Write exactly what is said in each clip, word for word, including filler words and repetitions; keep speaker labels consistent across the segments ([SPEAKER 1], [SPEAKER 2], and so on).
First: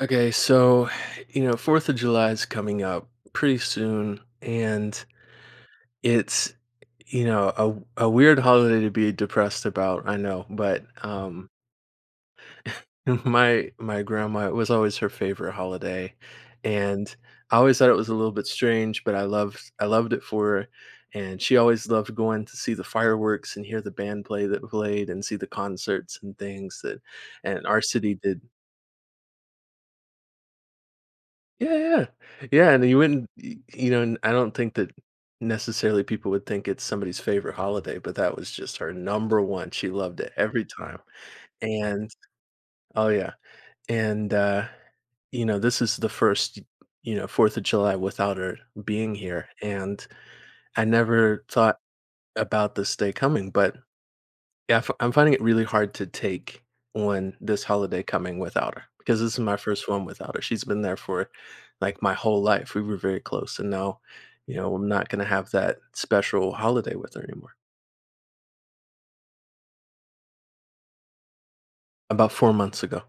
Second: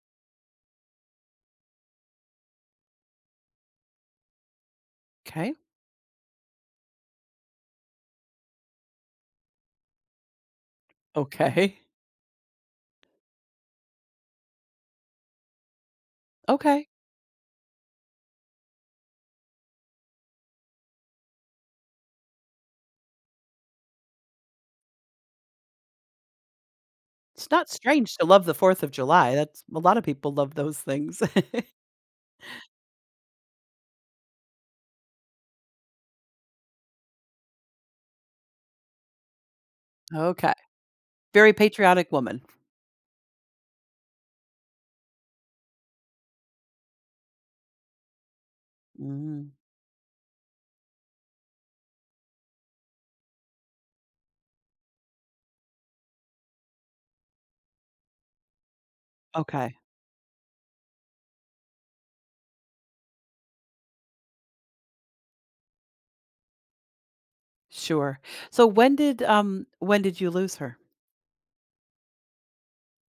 [SPEAKER 1] Okay, so, you know, fourth of July is coming up pretty soon, and
[SPEAKER 2] Okay.
[SPEAKER 1] it's, you know, a, a weird holiday to be depressed about, I know, but um
[SPEAKER 2] Okay.
[SPEAKER 1] my my grandma, it was always her favorite holiday,
[SPEAKER 2] Okay.
[SPEAKER 1] and I always thought it was a little bit strange, but I loved I loved it for her, and she always loved going to see the fireworks and hear the band play that played and see the concerts and things that
[SPEAKER 2] It's
[SPEAKER 1] and
[SPEAKER 2] not
[SPEAKER 1] our city
[SPEAKER 2] strange to
[SPEAKER 1] did.
[SPEAKER 2] love the fourth of July, that's a lot of people love those things.
[SPEAKER 1] Yeah, yeah. Yeah, yeah, and you wouldn't y you know, and I don't think that necessarily people would think it's somebody's favorite holiday, but that was just her number one, she loved it
[SPEAKER 2] Okay,
[SPEAKER 1] every time,
[SPEAKER 2] very patriotic
[SPEAKER 1] and
[SPEAKER 2] woman.
[SPEAKER 1] oh, yeah, and, uh, you know, this is the first, you know, fourth of July without her being here,
[SPEAKER 2] Mm.
[SPEAKER 1] and I never thought about this day coming, but yeah, I f I'm finding it really hard to take on this holiday coming without her, because this is my
[SPEAKER 2] Okay.
[SPEAKER 1] first one without her. She's been there for, like, my whole life. We were very close, and now, you know, I'm not gonna have that special holiday with her anymore.
[SPEAKER 2] Sure. So when did, um when did you lose her?
[SPEAKER 1] About four months ago.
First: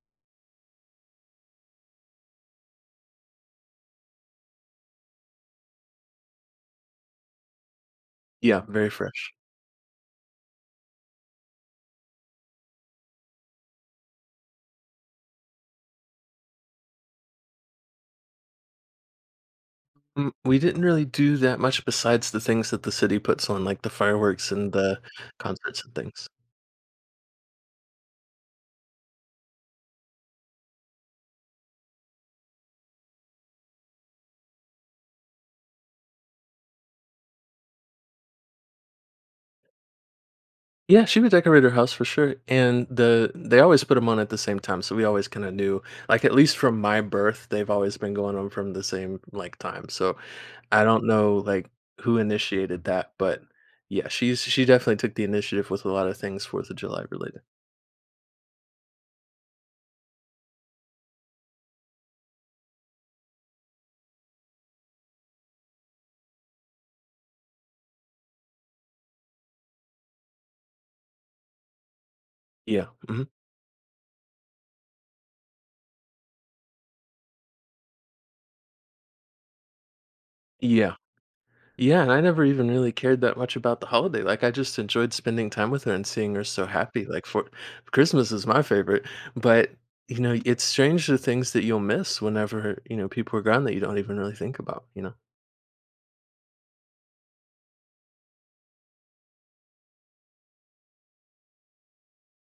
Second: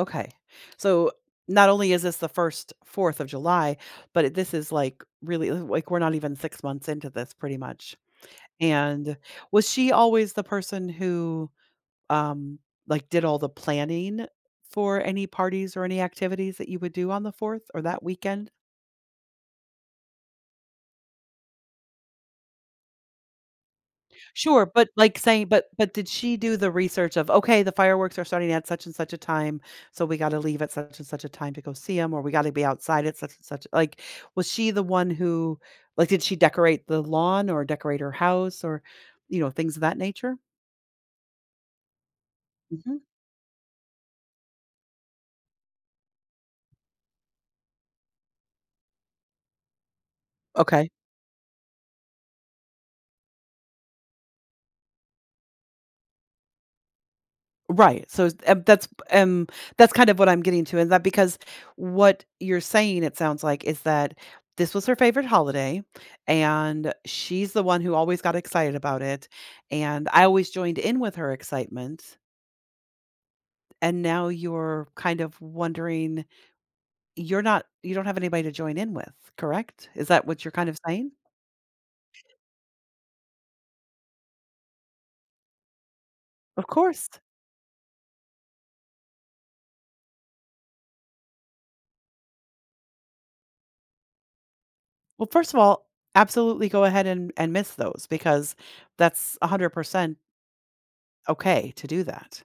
[SPEAKER 2] Okay, so not only is this the first fourth of July, but it this is, like, really uh, like, we're not even 6 months into this pretty much,
[SPEAKER 1] Yeah, very
[SPEAKER 2] and
[SPEAKER 1] fresh.
[SPEAKER 2] was she always the person who um, like, did all the planning for any parties or any activities that you would do on the fourth or that weekend?
[SPEAKER 1] Mm, we didn't really do that much besides the things that the city puts on, like the fireworks
[SPEAKER 2] Sure,
[SPEAKER 1] and
[SPEAKER 2] but,
[SPEAKER 1] the
[SPEAKER 2] like, saying but
[SPEAKER 1] concerts
[SPEAKER 2] but
[SPEAKER 1] and
[SPEAKER 2] did
[SPEAKER 1] things.
[SPEAKER 2] she do the research of, "Okay, the fireworks are starting at such and such a time, so we gotta leave at such and such a time to go see them, or we gotta be outside at such and such," like, was she the one who like, did she decorate the lawn or decorate her house or, you know, things of that nature?
[SPEAKER 1] Yeah, she would decorate her house for sure, and
[SPEAKER 2] Mhm.
[SPEAKER 1] the they always put them on at the same time, so we always kinda knew, like, at least from my birth, they've always been going on from the same, like, time, so I
[SPEAKER 2] Okay.
[SPEAKER 1] don't know, like, who initiated that, but yeah, she's she definitely took the initiative with a lot of things fourth of July related.
[SPEAKER 2] Right. So it's- um, that's um that's kind of what I'm getting to, and that, because what you're saying, it sounds like, is that this was her favorite holiday, and she's the one who always got excited about it, and I always joined in with her excitement,
[SPEAKER 1] Yeah, mhm.
[SPEAKER 2] and now you're kind of wondering you're not you don't have anybody to join in with, correct? Is that what you're kind of
[SPEAKER 1] Yeah.
[SPEAKER 2] saying?
[SPEAKER 1] Yeah, and I never even really cared that much about the holiday. Like, I just enjoyed spending time with her and seeing her so
[SPEAKER 2] Of
[SPEAKER 1] happy.
[SPEAKER 2] course.
[SPEAKER 1] Like, for Christmas is my favorite, but you know, it's strange the things that you'll miss whenever, you know, people are gone that you don't even really think about, you know.
[SPEAKER 2] Well, first of all, absolutely go ahead and and miss those because that's a hundred percent okay to do that.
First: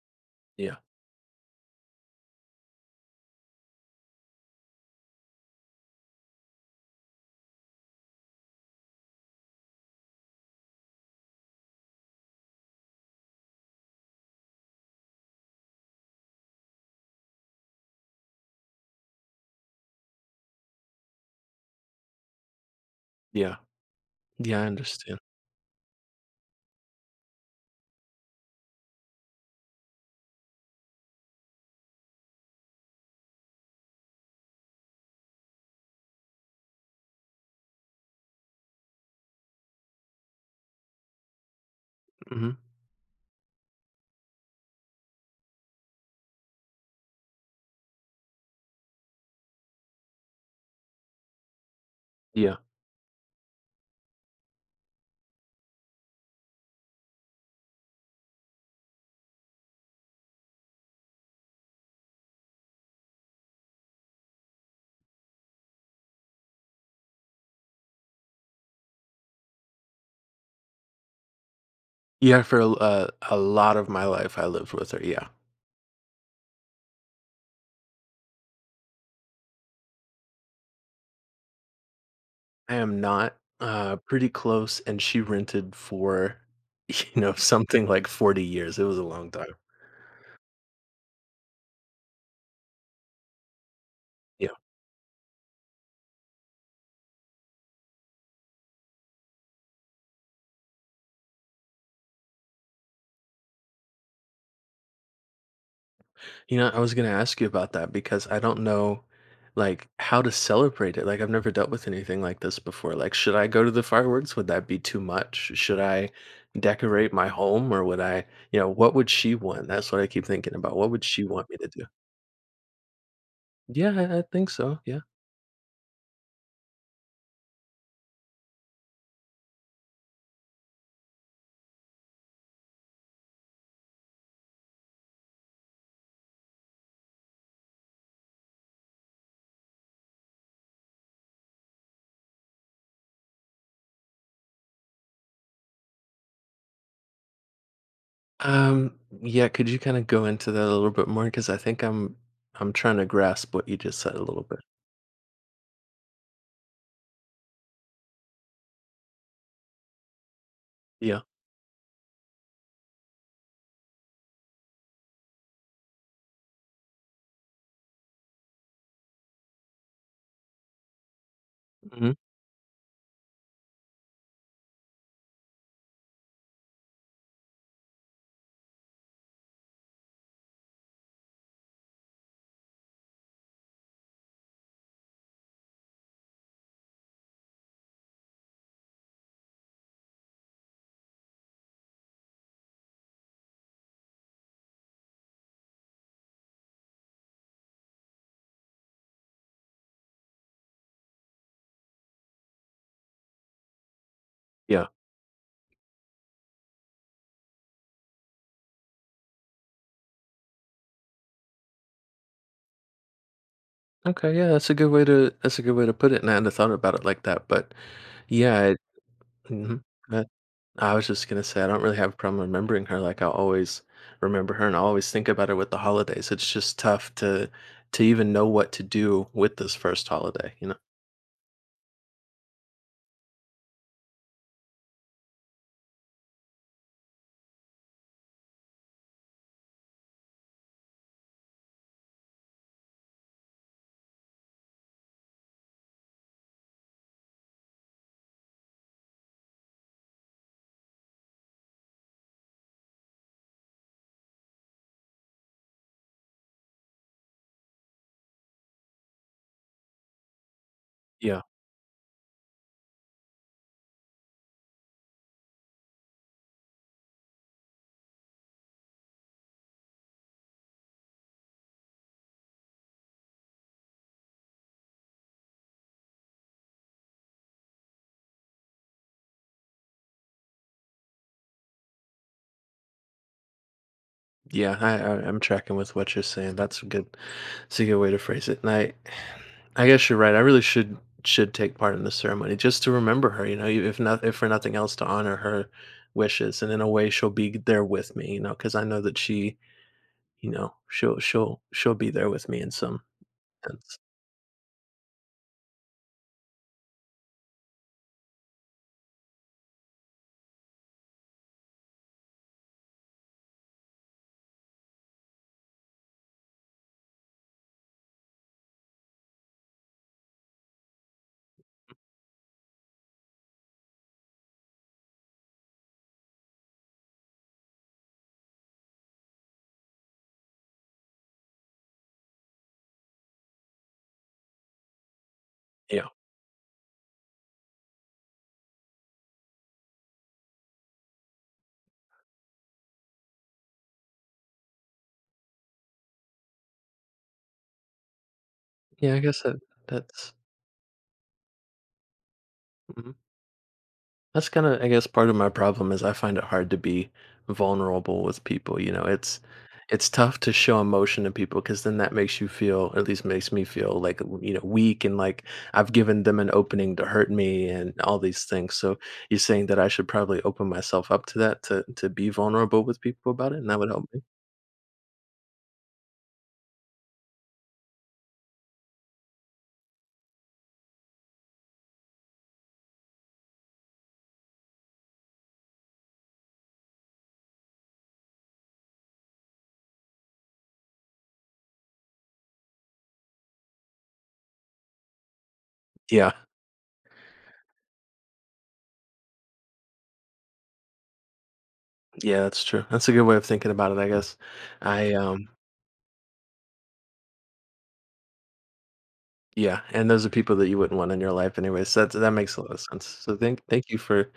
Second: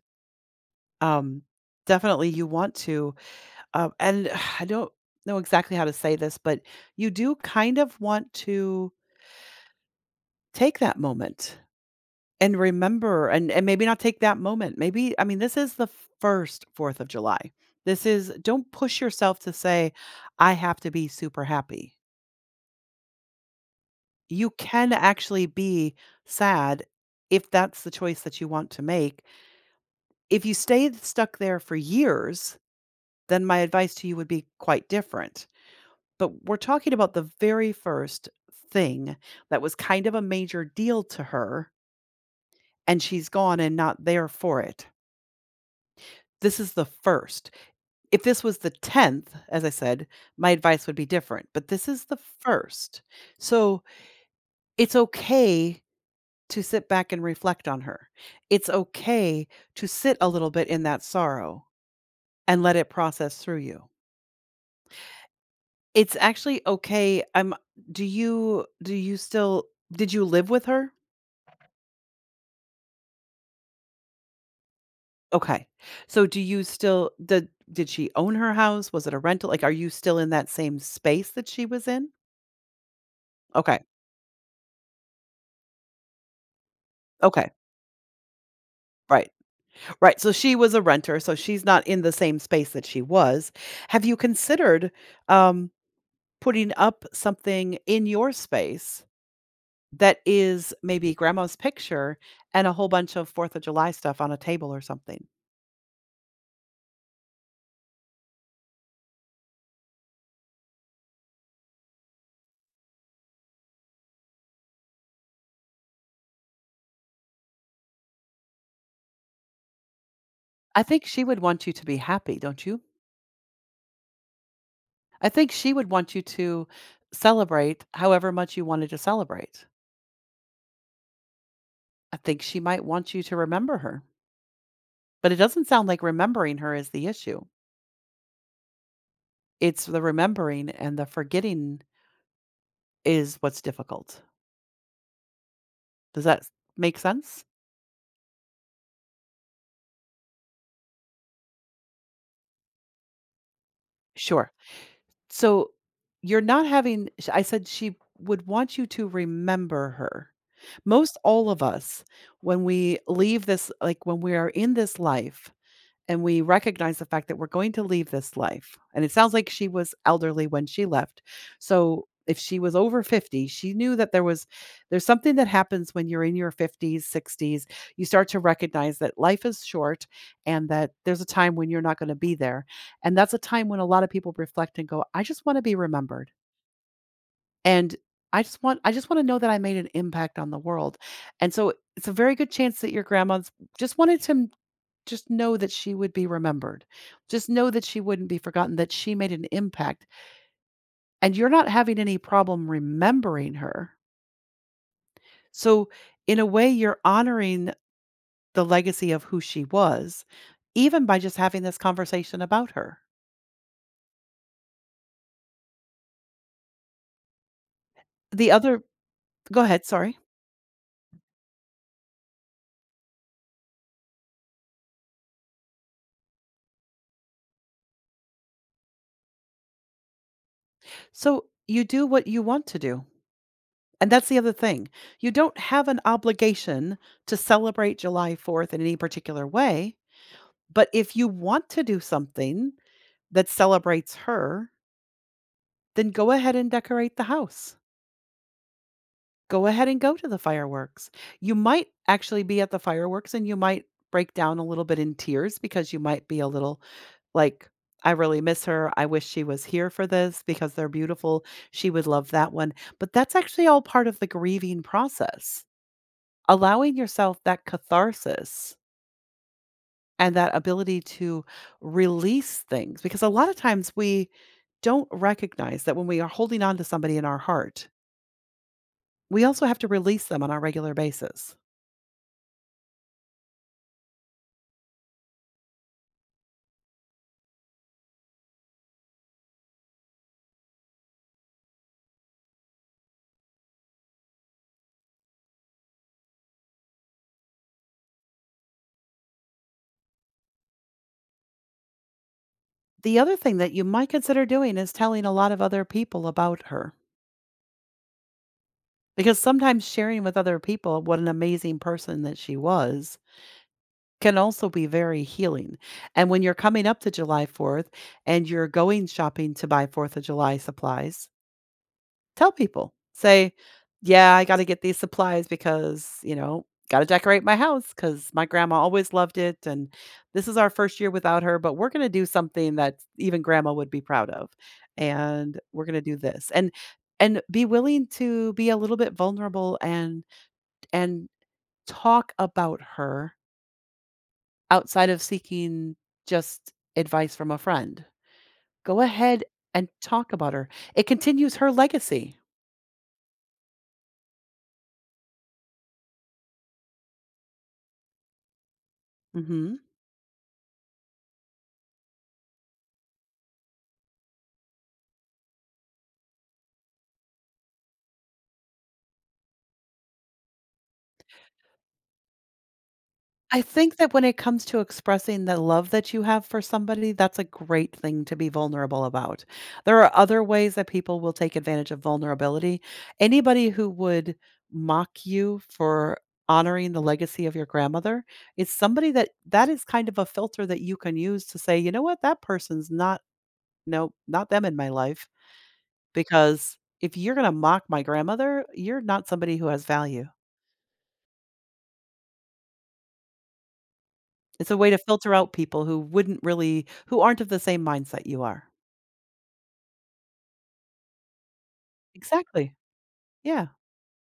[SPEAKER 1] Yeah.
[SPEAKER 2] Um, definitely you want to, um, and I don't know exactly how to say this, but you do kind of want to take that moment and remember and and maybe not take that moment. Maybe I mean this is the first fourth of July. This is Don't push yourself to say I have to be super happy.
[SPEAKER 1] Yeah.
[SPEAKER 2] You
[SPEAKER 1] Yeah, I
[SPEAKER 2] can
[SPEAKER 1] understand.
[SPEAKER 2] actually be sad if that's the choice that you want to make. If you stay stuck there for years, then my advice to you would be quite different. But we're talking about the very first thing that was kind of a major deal to her,
[SPEAKER 1] Hmm.
[SPEAKER 2] and she's gone and not there for it. This is the first. If this was the tenth, as I said, my advice would be different, but this is the
[SPEAKER 1] Yeah.
[SPEAKER 2] first. So it's okay to sit back and reflect on her. It's okay to sit a little bit in that sorrow and let it process through you. It's actually okay. I'm do you do you still did you live with her?
[SPEAKER 1] Yeah, for a, uh, a lot of my life I lived with her. Yeah.
[SPEAKER 2] Okay. So do you still did did she own her house? Was it a rental? Like, are you still in that same space that she was in?
[SPEAKER 1] I am not,
[SPEAKER 2] Okay.
[SPEAKER 1] uh, pretty close, and she rented for you know,
[SPEAKER 2] Okay.
[SPEAKER 1] something like forty years. It was a
[SPEAKER 2] Right.
[SPEAKER 1] long time.
[SPEAKER 2] Right. So she was a renter, so she's not in the same space that she was. Have you
[SPEAKER 1] Yeah.
[SPEAKER 2] considered um putting up something in your space that is maybe grandma's picture and a whole bunch of fourth of July stuff on a table or something?
[SPEAKER 1] You know, I was gonna ask you about that because I don't know, like, how to celebrate it. Like, I've never dealt with anything like this before. Like, should I go to the fireworks? Would that be too much? Should I decorate my home, or would I, you know, what would she want? That's what I keep thinking about.
[SPEAKER 2] I
[SPEAKER 1] What would
[SPEAKER 2] think she
[SPEAKER 1] she
[SPEAKER 2] would
[SPEAKER 1] want me
[SPEAKER 2] want
[SPEAKER 1] to
[SPEAKER 2] you to
[SPEAKER 1] do?
[SPEAKER 2] be happy, don't you?
[SPEAKER 1] Yeah, I, I think so. Yeah.
[SPEAKER 2] I think she would want you to celebrate however much you wanted to celebrate. I think she might want you to remember her, but it doesn't sound like remembering her is the issue. It's the remembering and the forgetting is what's difficult. Does that make sense?
[SPEAKER 1] Um. Yeah. Could you kind of go into that a little bit more? Because I think I'm, I'm trying to grasp what you just said a little
[SPEAKER 2] Sure.
[SPEAKER 1] bit.
[SPEAKER 2] So you're not having, sh- I said she would want you to remember her. Most
[SPEAKER 1] Yeah.
[SPEAKER 2] all of us, when we leave this, like when we are in this life, and we recognize the fact that we're going to leave this life. And it sounds like she was elderly when she left. So
[SPEAKER 1] Hmm.
[SPEAKER 2] if she was over fifty, she knew that there was there's something that happens when you're in your fifties, sixties. You start to recognize that life is short and that there's a time when you're not going to be there. And that's a time when a lot of people reflect and go, "I just want to be remembered." And I just want I just want to know that I made an impact on the world. And so it's a very good chance that your grandma's just wanted to just know that she would be remembered. Just know that she wouldn't be forgotten, that she made an impact, and you're not having any problem remembering her.
[SPEAKER 1] Yeah.
[SPEAKER 2] So, in a way, you're honoring the legacy of who she was, even by just having this conversation about her.
[SPEAKER 1] Okay. Yeah. That's a good way to. That's a good way to put it. And I hadn't thought about it like that, but.
[SPEAKER 2] The
[SPEAKER 1] Yeah.
[SPEAKER 2] other Go
[SPEAKER 1] Mhm.
[SPEAKER 2] ahead, sorry.
[SPEAKER 1] That I was just gonna say, I don't really have a problem remembering her, like, I always remember her, and I always think about her with the holidays, it's just tough to to even know what to do with this first holiday, you know?
[SPEAKER 2] So, you do what you want to do. And that's the other thing. You don't have an obligation to celebrate July fourth in any particular way, but if you want to do something that celebrates her, then go ahead and decorate the house. Go ahead and go to the fireworks. You might actually be at the fireworks and you might break down a little bit in tears because you might be a little like, I really miss her. I wish she was here for this because they're
[SPEAKER 1] Yeah.
[SPEAKER 2] beautiful. She would love that one. But that's actually all part of the grieving process. Allowing yourself that catharsis and that ability to release things because a lot of times we don't recognize that when we are holding on to somebody in our heart, we also have to release them on a regular basis.
[SPEAKER 1] Yeah, I I I'm tracking with what you're saying, that's a good it's a good way to phrase it, and I I guess you're right, I really should should take part in the ceremony just to remember her, you know, if not if for nothing else, to honor her wishes, and in a way, she'll be there with me, you know, because I know that she, you know, she'll she'll she'll be there with me in some
[SPEAKER 2] The other thing that you
[SPEAKER 1] sense.
[SPEAKER 2] might consider doing is telling a lot of other people about her because sometimes sharing with other people what an amazing person that she was can also be very healing. And when you're coming up to July fourth and you're going shopping to buy fourth of July supplies, tell people. Say, "Yeah, I gotta get these supplies because, you know, gotta decorate my house because my grandma always loved it, and this is our first year without her, but we're gonna do something that even grandma would be proud of, and we're gonna
[SPEAKER 1] Yeah.
[SPEAKER 2] do this." And and be willing to be a little bit vulnerable and and talk about her outside of seeking just advice from a friend. Go
[SPEAKER 1] Yeah, I guess
[SPEAKER 2] ahead
[SPEAKER 1] that
[SPEAKER 2] and
[SPEAKER 1] that's
[SPEAKER 2] talk about her. It continues her legacy.
[SPEAKER 1] mhm. That's kinda, I guess, part of my problem is I find it hard to be vulnerable with people, you know, it's
[SPEAKER 2] Mhm.
[SPEAKER 1] it's tough to show emotion to people because then that makes you feel, at least makes me feel like, you know, weak, and like I've given them an opening to hurt me and all these things. So you're saying that I should probably open myself up to that to to be vulnerable with people about it
[SPEAKER 2] I
[SPEAKER 1] and that would
[SPEAKER 2] think
[SPEAKER 1] help
[SPEAKER 2] that
[SPEAKER 1] me?
[SPEAKER 2] when it comes to expressing the love that you have for somebody, that's a great thing to be vulnerable about. There are other ways that people will take advantage of vulnerability. Anybody who would mock you for honoring the legacy of your grandmother is somebody that that is kind of a filter that you can use to say, you know what, that person's not, no, not them in my life.
[SPEAKER 1] Yeah.
[SPEAKER 2] Because if you're going to mock my grandmother, you're not somebody who has value.
[SPEAKER 1] Yeah, that's true. That's a good way of thinking about it, I guess.
[SPEAKER 2] It's a way to
[SPEAKER 1] I,
[SPEAKER 2] filter
[SPEAKER 1] um,
[SPEAKER 2] out people who wouldn't really who aren't of the same mindset you are.
[SPEAKER 1] yeah, and those are people that you wouldn't want in your life anyway, so that that makes a lot
[SPEAKER 2] Exactly.
[SPEAKER 1] of sense. So thank
[SPEAKER 2] Yeah,
[SPEAKER 1] thank you for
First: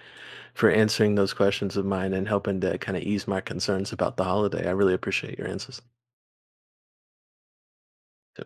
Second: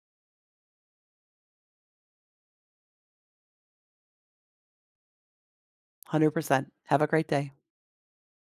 [SPEAKER 1] for answering those questions of mine and helping to kinda ease my concerns about the holiday. I really appreciate your answers.
[SPEAKER 2] a hundred percent. Have a great day.
[SPEAKER 1] Yep.